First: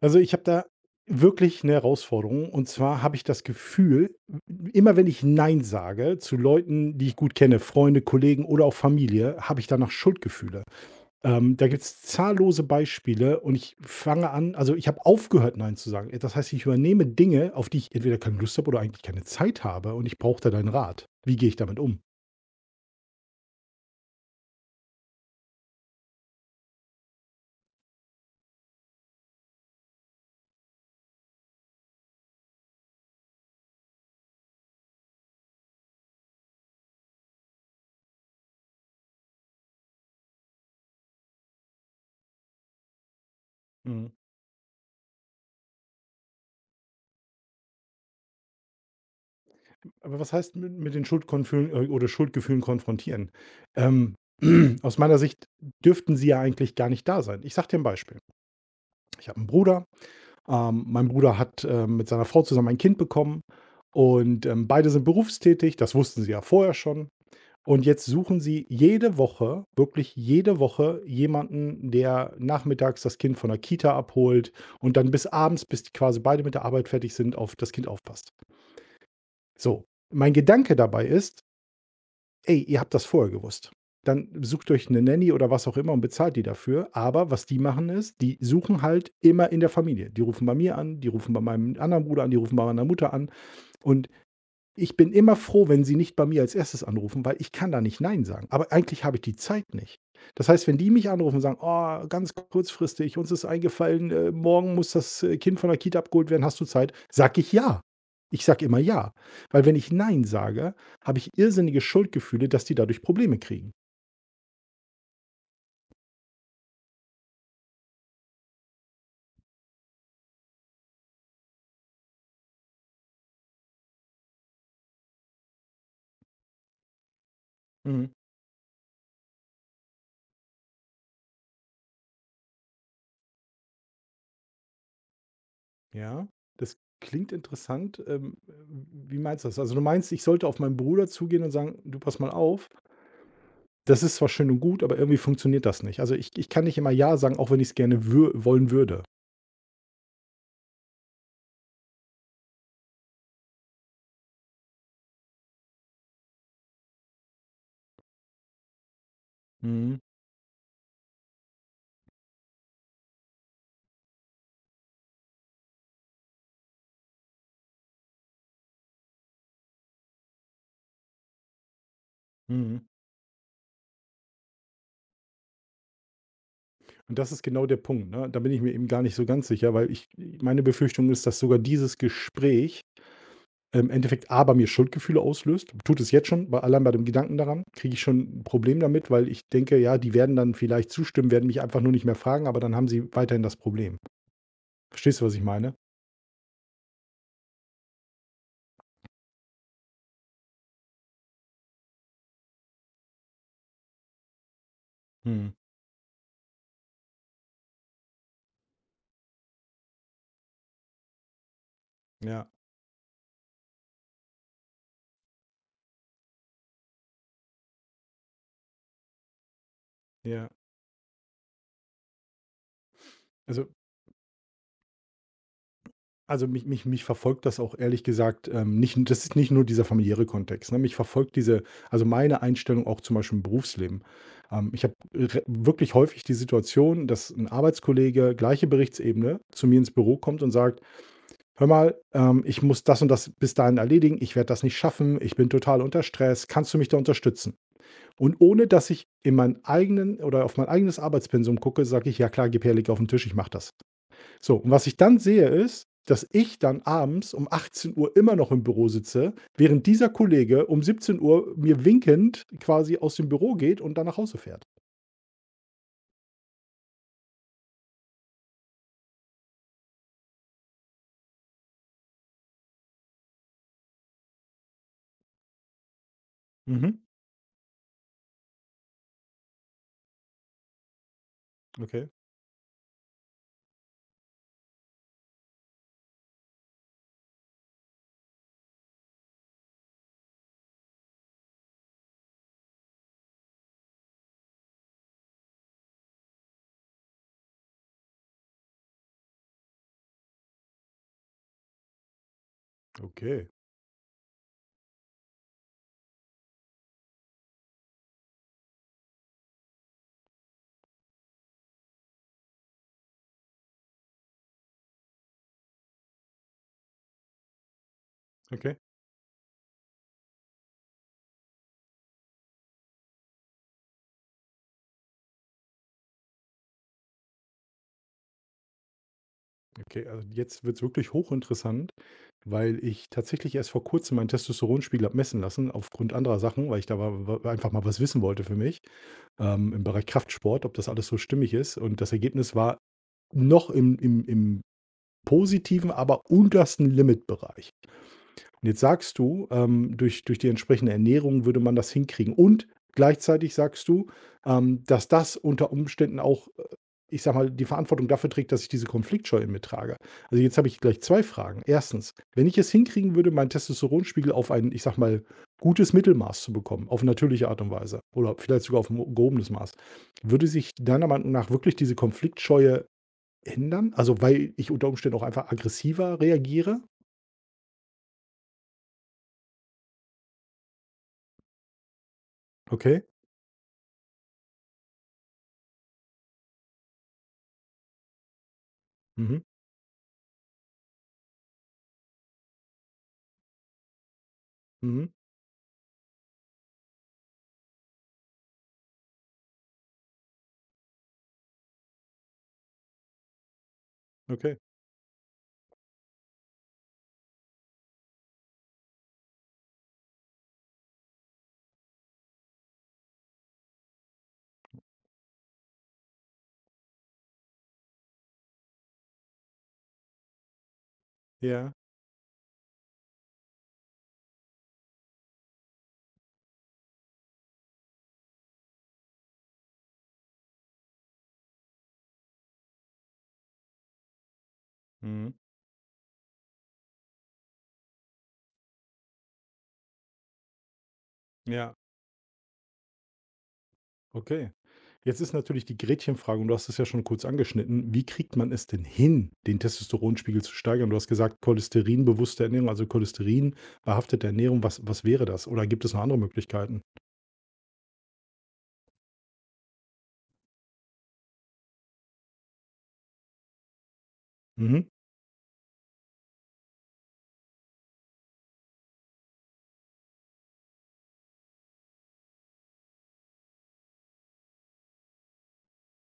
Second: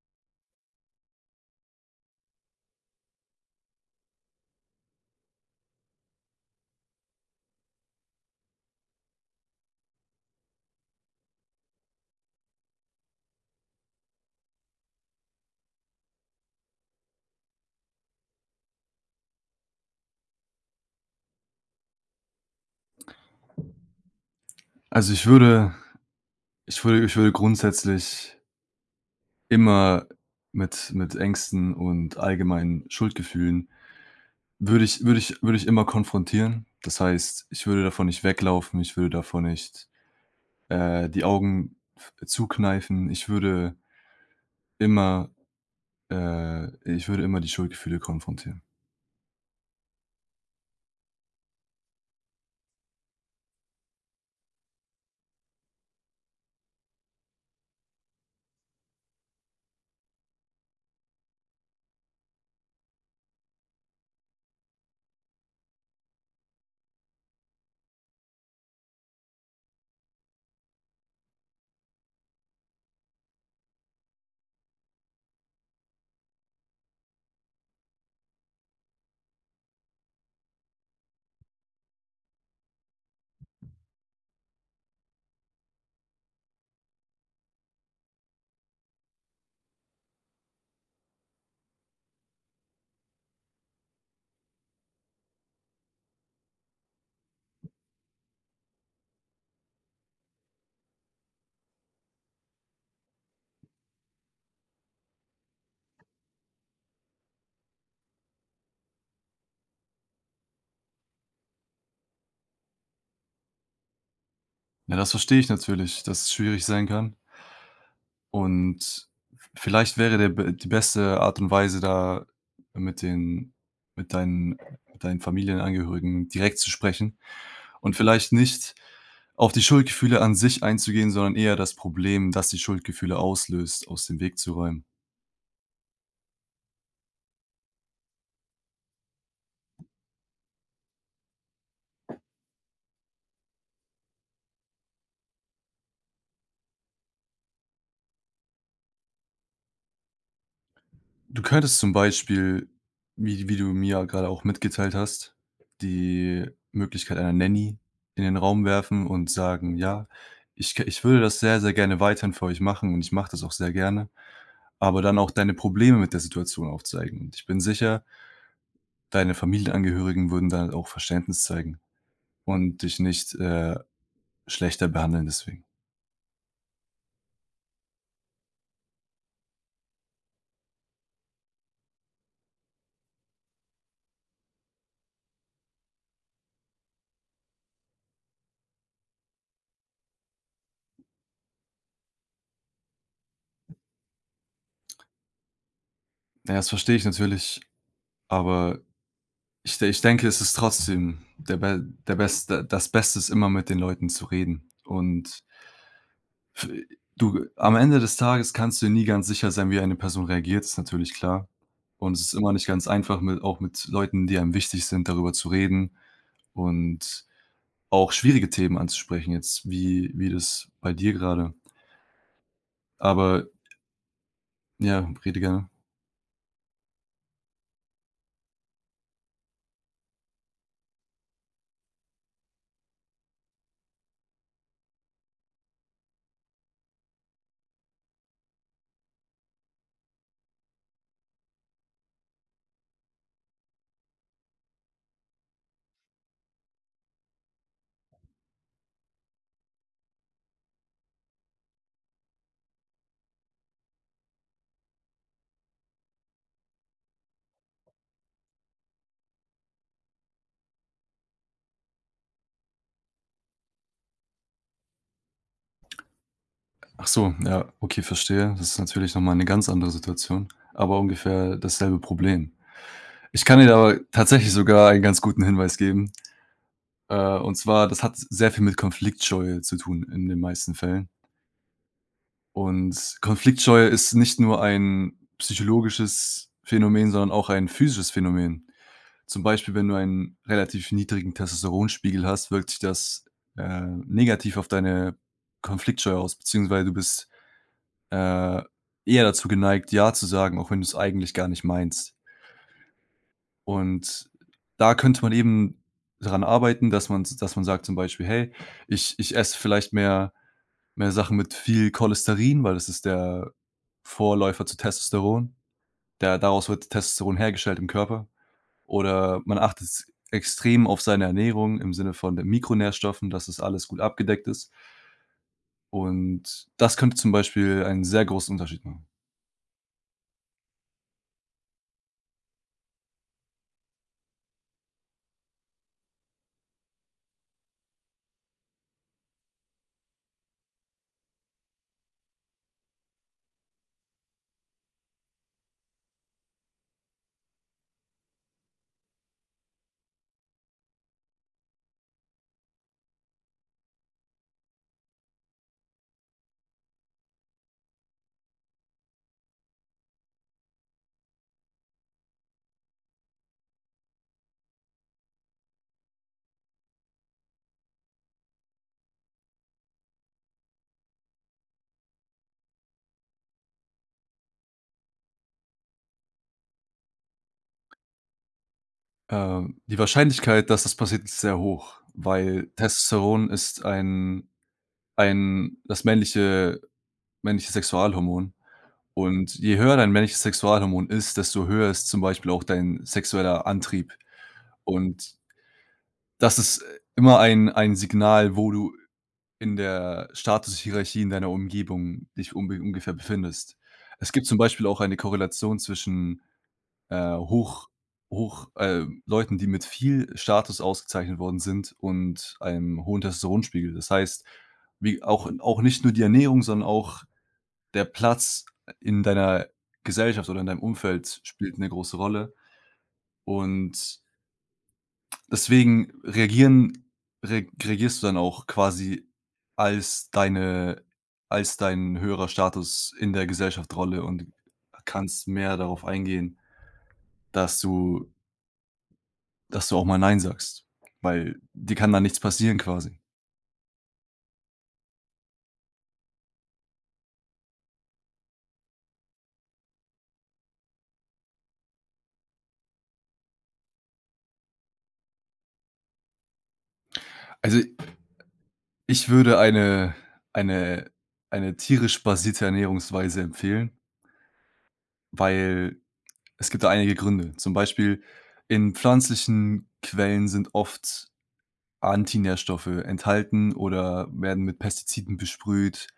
Also, ich habe da wirklich eine Herausforderung und zwar habe ich das Gefühl, immer wenn ich „Nein" sage zu Leuten, die ich gut kenne, Freunde, Kollegen oder auch Familie, habe ich danach Schuldgefühle. Da gibt es zahllose Beispiele und ich fange an also, ich habe aufgehört, „Nein" zu sagen. Das heißt, ich übernehme Dinge, auf die ich entweder keine Lust habe oder eigentlich keine Zeit habe und ich brauche da deinen Rat. Wie gehe ich damit um? Also, ich würde grundsätzlich immer mit Ängsten und allgemeinen Schuldgefühlen würde ich immer konfrontieren. Das heißt, ich würde davon nicht weglaufen, ich würde davon nicht, die Augen f zukneifen. Mhm. immer ich würde immer die Schuldgefühle konfrontieren. Aber was heißt mit den Schuldkonfühlen oder Schuldgefühlen konfrontieren? Ähm, aus meiner Sicht dürften sie ja eigentlich gar nicht da sein. Ich sage dir ein Beispiel. Ich habe einen Bruder. Mein Bruder hat, mit seiner Frau zusammen ein Kind bekommen und, beide sind berufstätig. Das wussten sie ja vorher schon. Und jetzt suchen sie jede Woche, wirklich jede Woche jemanden, der nachmittags das Kind von der Kita abholt und dann bis abends, bis die quasi beide mit der Arbeit fertig sind, auf das Kind aufpasst. So, mein Gedanke dabei ist: Ey, ihr habt das vorher gewusst. Dann sucht euch eine Nanny oder was auch immer und bezahlt die dafür. Aber was die machen ist, die suchen halt immer in der Familie. Die rufen bei mir an, die rufen bei meinem anderen Bruder an, die rufen bei meiner Mutter an. Und ich bin immer froh, wenn sie nicht bei mir als erstes anrufen, weil ich kann da nicht nein sagen. Aber eigentlich habe ich die Zeit nicht. Das heißt, wenn die mich anrufen und sagen: „Oh, ganz kurzfristig, uns ist eingefallen, morgen muss das, Kind von der Kita abgeholt werden. Hast du Zeit?" Sage ich: „Ja." Ich sage immer „ja", weil wenn ich nein sage, habe ich irrsinnige Schuldgefühle, dass die dadurch Probleme kriegen. Ja, das verstehe ich natürlich, dass es schwierig sein kann. Und vielleicht wäre der be die beste Art und Weise, da mit den mit deinen mit deinen Familienangehörigen direkt zu sprechen und Mhm. vielleicht nicht auf die Schuldgefühle an sich einzugehen, sondern eher das Problem, das die Schuldgefühle auslöst, aus dem Weg zu räumen. Ja, das klingt interessant. Wie meinst du das? Also, du meinst, ich sollte auf meinen Bruder zugehen und sagen: „Du, pass mal auf, das ist zwar schön und gut, aber irgendwie funktioniert das nicht. Also, ich kann nicht immer „ja" sagen, auch wenn ich es gerne wür wollen würde." Du könntest zum Beispiel, wie du mir ja gerade auch mitgeteilt hast, die Möglichkeit einer Nanny in den Raum werfen und sagen: Mhm, „Ja, ich würde das sehr, sehr gerne weiterhin für euch machen und ich mache das auch sehr gerne, aber dann auch deine Probleme mit der Situation aufzeigen. Und ich bin sicher, deine Familienangehörigen würden da auch Verständnis zeigen und mhm. dich nicht, schlechter behandeln deswegen.“ Und das ist genau der Punkt, ne? Da bin ich mir eben gar nicht so ganz sicher, weil ich meine Befürchtung ist, dass sogar dieses Gespräch im Endeffekt A bei mir Schuldgefühle auslöst. Tut es jetzt schon, bei allein bei dem Gedanken daran kriege ich schon ein Problem damit, weil ich denke, ja, die werden dann vielleicht zustimmen, werden mich einfach nur nicht mehr fragen, aber dann haben sie weiterhin das Problem. Verstehst du, was ich meine? Ja, das verstehe ich natürlich, aber ich denke, es ist trotzdem der be der beste das Beste ist immer mit den Leuten zu reden. Und Mhm. f du am Ende des Tages kannst du nie ganz sicher sein, wie eine Person reagiert, ist natürlich klar. Und es ist Ja, immer nicht ganz einfach, mit auch mit Leuten, die einem wichtig sind, darüber zu reden. Und auch schwierige Themen anzusprechen jetzt, wie ja. das bei dir gerade. Aber Also ja, rede gerne. Also, mich verfolgt das auch ehrlich gesagt, nicht, das ist nicht nur dieser familiäre Kontext, ne? Mich verfolgt diese, also, meine Einstellung auch zum Beispiel im Berufsleben. Ich habe re wirklich häufig die Situation, dass ein Arbeitskollege, gleiche Berichtsebene, zu mir ins Büro kommt und sagt: „Hör mal, ich muss das und das bis dahin erledigen. Ich werde das nicht schaffen. Ich bin total unter Stress. Kannst du mich da unterstützen?" Und ohne dass ich in meinen eigenen oder auf mein eigenes Arbeitspensum gucke, sage ich: „Ja klar, gib her, leg auf den Tisch, ich mache das." So, und was ich dann sehe, ist, dass ich dann abends um 18 Uhr immer noch im Büro sitze, während dieser Kollege um 17 Uhr mir winkend quasi aus dem Büro geht und dann nach Hause fährt. Ach so, ja, okay, verstehe. Das ist natürlich noch mal 'ne ganz andere Situation, aber ungefähr dasselbe Problem. Ich kann dir aber tatsächlich sogar einen ganz guten Hinweis geben. Mhm. Und zwar, das hat sehr viel mit Konfliktscheue zu tun in den meisten Fällen. Okay, Und Konfliktscheue ist nicht nur ein psychologisches Phänomen, sondern auch ein physisches Phänomen. Zum Beispiel, wenn du einen relativ niedrigen Testosteronspiegel hast, wirkt sich das, negativ auf deine Konfliktscheu aus, beziehungsweise du bist, äh, eher dazu geneigt, „ja“ zu sagen, auch wenn du es eigentlich gar nicht meinst. okay, Und da könnte man eben daran arbeiten, dass man sagt zum Beispiel: „Hey, ich esse vielleicht mehr Sachen mit viel Cholesterin“, weil das ist der Vorläufer zu Testosteron. Der daraus wird Testosteron hergestellt im Körper. okay, Oder man achtet extrem auf seine Ernährung im Sinne von den Mikronährstoffen, dass das alles gut abgedeckt ist. Und das könnte zum Beispiel einen sehr großen Unterschied machen. okay. Also jetzt wird's wirklich hochinteressant, weil ich tatsächlich erst vor Kurzem meinen Testosteronspiegel habe messen lassen aufgrund anderer Sachen, weil ich da wa wa einfach mal was wissen wollte für mich, im Bereich Kraftsport, ob das alles so stimmig ist. Und das Ergebnis war noch im positiven, aber untersten Limitbereich. Und jetzt sagst du, durch die entsprechende Ernährung würde man das hinkriegen. Und gleichzeitig sagst du, dass das unter Umständen auch, ich sage mal, die Verantwortung dafür trägt, dass ich diese Konfliktscheu in mir trage. Also jetzt habe ich gleich 2 Fragen. Erstens, wenn ich es hinkriegen würde, meinen Testosteronspiegel auf ein, ich sage mal, gutes Mittelmaß zu bekommen, auf natürliche Art und Weise oder vielleicht sogar auf ein gehobenes Maß, würde sich deiner Meinung nach wirklich diese Konfliktscheue ändern? Also, weil ich unter Umständen auch einfach aggressiver reagiere? Die Wahrscheinlichkeit, dass das passiert, ist sehr hoch, weil Okay. Testosteron ist ein das männliche Sexualhormon. Mhm. Und je höher dein männliches Sexualhormon ist, desto höher ist zum Beispiel auch dein sexueller Antrieb. Mhm. Und das ist immer ein Signal, wo du in der Statushierarchie in deiner Umgebung dich unbe ungefähr befindest. Es gibt zum Okay, Beispiel auch eine Korrelation zwischen, hoch hoch Leuten, die mit viel Status ausgezeichnet worden sind und einem hohen Testosteronspiegel. Das heißt, wie auch nicht nur die Ernährung, sondern auch der Platz in deiner Gesellschaft oder in deinem Umfeld ja. spielt eine große Rolle, und deswegen reagieren re reagierst du dann auch quasi als deine als dein höherer Status in der Gesellschaft Rolle und Mhm. kannst mehr darauf eingehen, dass du dass du auch mal „Nein“ sagst, weil Ja, dir kann da nichts passieren quasi. okay. Jetzt ist natürlich die Gretchenfrage und du hast es ja schon kurz angeschnitten. Wie kriegt man es denn hin, den Testosteronspiegel zu steigern? Du hast gesagt, cholesterinbewusste Ernährung, also cholesterinbehaftete Ernährung. Was, was wäre das? Oder gibt es noch andere Möglichkeiten? Also, ich würde eine eine tierisch basierte Ernährungsweise empfehlen, Mhm. weil es gibt da einige Gründe. Zum Beispiel in pflanzlichen Quellen sind oft Antinährstoffe enthalten oder werden mit Pestiziden besprüht.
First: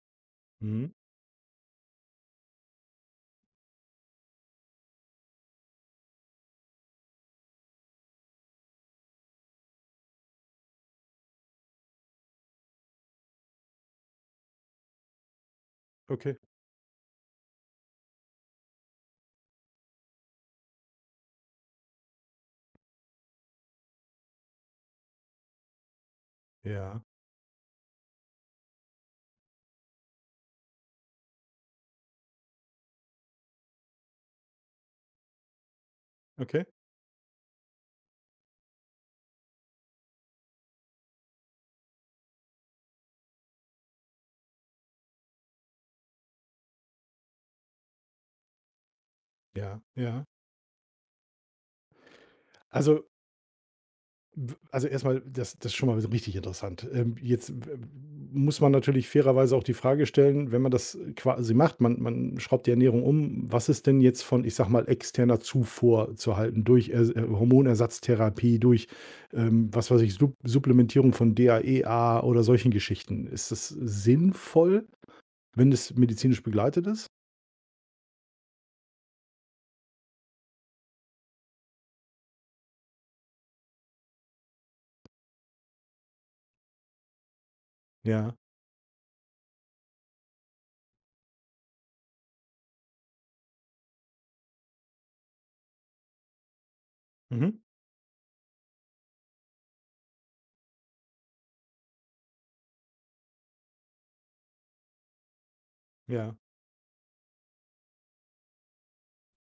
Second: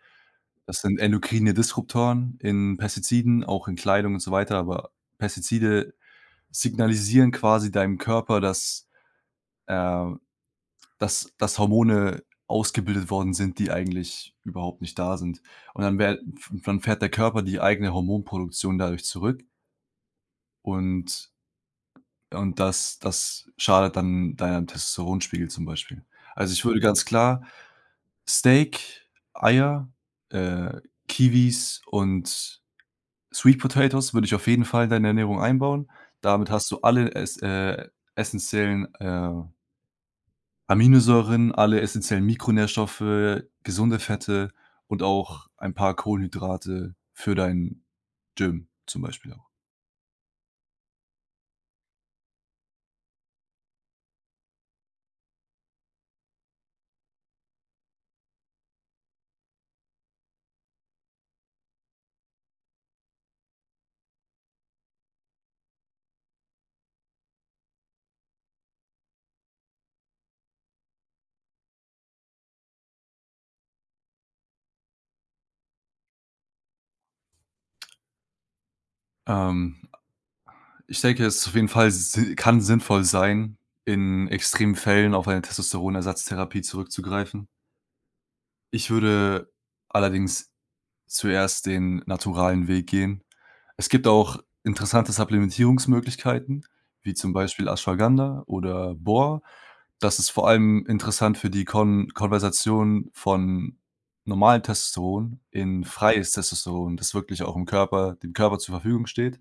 Das Mhm. sind endokrine Disruptoren in Pestiziden, auch in Kleidung und so weiter, aber Pestizide signalisieren quasi deinem Körper, dass, äh dass Hormone ausgebildet worden sind, die eigentlich überhaupt nicht da sind. Und Okay. dann fährt der Körper die eigene Hormonproduktion dadurch zurück. und Und das schadet dann deinem Testosteronspiegel zum Beispiel. Also, ich würde, mhm, Ja. ganz klar Steak, Eier, äh, Kiwis und Sweet Potatoes würde ich auf jeden Fall in deine Ernährung einbauen. Damit Okay. hast du alle es essenziellen, Aminosäuren, alle essenziellen Mikronährstoffe, gesunde Fette und auch ein paar Kohlenhydrate für dein Gym zum Beispiel auch. Ja. Ja. Also. W Also erstmal, das das ist schon mal so richtig interessant. Jetzt w muss man natürlich fairerweise auch die Frage stellen, wenn man das quasi macht, man man schraubt die Ernährung um, was ist denn jetzt von, ich sage mal, externer Zufuhr zu halten durch Ers Hormonersatztherapie, durch, was weiß ich, Supplementierung von DHEA oder solchen Geschichten. Ist das sinnvoll, wenn es medizinisch begleitet ist? Ähm Ich denke, es ist auf jeden Fall si kann sinnvoll sein, in extremen Fällen auf eine Testosteronersatztherapie zurückzugreifen. Ja. Ich würde allerdings zuerst den naturalen Weg gehen. Es gibt auch interessante Supplementierungsmöglichkeiten, wie zum Mhm. Beispiel Ashwagandha oder Bor. Das ist vor allem interessant für die Konversation von normalem Testosteron in freies Ja, Testosteron, das wirklich auch im Körper dem Körper zur Verfügung steht.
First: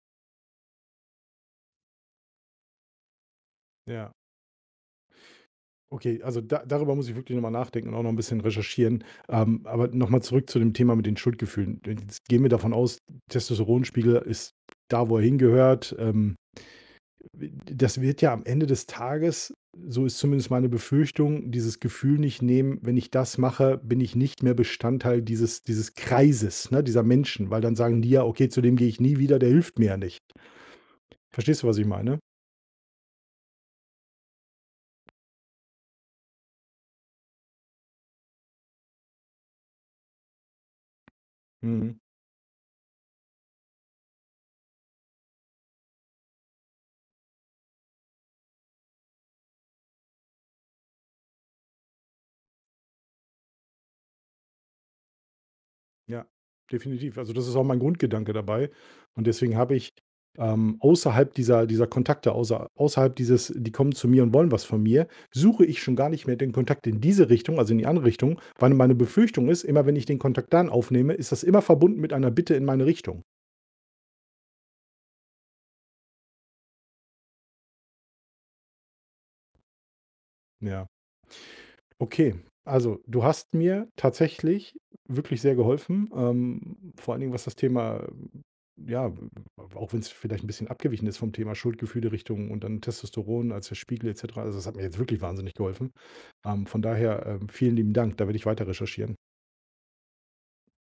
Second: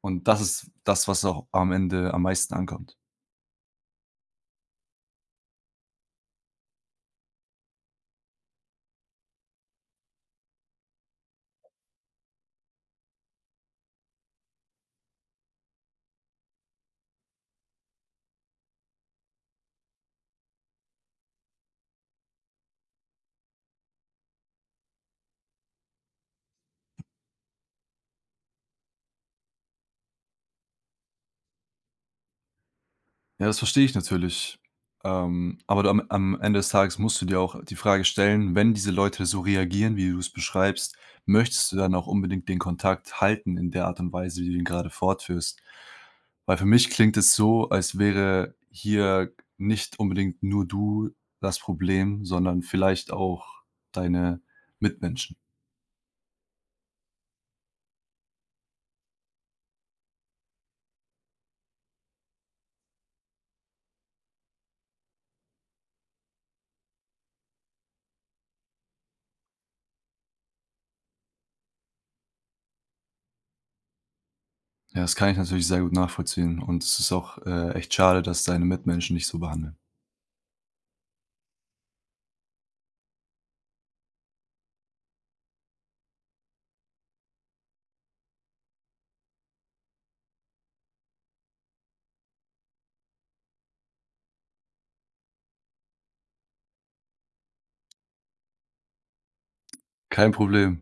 Und das ist das, was auch am Ende am meisten ankommt. ja. Okay, also da darüber muss ich wirklich noch mal nachdenken und auch noch ein bisschen recherchieren. Aber noch mal zurück zu dem Thema mit den Schuldgefühlen. Jetzt gehen wir davon aus, Testosteronspiegel ist da, wo er hingehört. Das wird ja am Ende des Tages, so ist zumindest meine Befürchtung, dieses Gefühl nicht nehmen: „Wenn ich das mache, bin ich nicht mehr Bestandteil dieses Kreises, ne, dieser Menschen", weil dann sagen die ja: „Okay, zu dem gehe ich nie wieder, der hilft mir ja nicht." Verstehst du, was ich meine? Ja, das verstehe ich natürlich. Aber du, am Ende des Tages musst du dir auch die Frage stellen, wenn diese Leute so reagieren, wie du es beschreibst, möchtest du dann Mhm. auch unbedingt den Kontakt halten in der Art und Weise, wie du ihn gerade fortführst? Weil für mich klingt es so, als wäre hier nicht unbedingt nur du das Problem, sondern vielleicht auch deine Mitmenschen. Ja, definitiv. Also, das ist auch mein Grundgedanke dabei. Und deswegen habe ich, außerhalb dieser Kontakte, außerhalb dieses die kommen zu mir und wollen was von mir, suche ich schon gar nicht mehr den Kontakt in diese Richtung, also in die andere Richtung, weil meine Befürchtung ist, immer wenn ich den Kontakt dann aufnehme, ist das immer verbunden mit einer Bitte in meine Richtung. Ja, das kann ich natürlich sehr gut nachvollziehen und es ist auch, echt schade, dass deine Mitmenschen dich so behandeln. Ja. Okay, also du hast mir tatsächlich wirklich sehr geholfen, vor allen Dingen was das Thema, ja, auch wenn es vielleicht ein bisschen abgewichen ist vom Thema Schuldgefühle Richtung und dann Testosteron als der Spiegel et cetera. Also, das hat mir jetzt wirklich wahnsinnig geholfen. Von daher, vielen lieben Dank. Da werde ich weiter recherchieren. Kein Problem.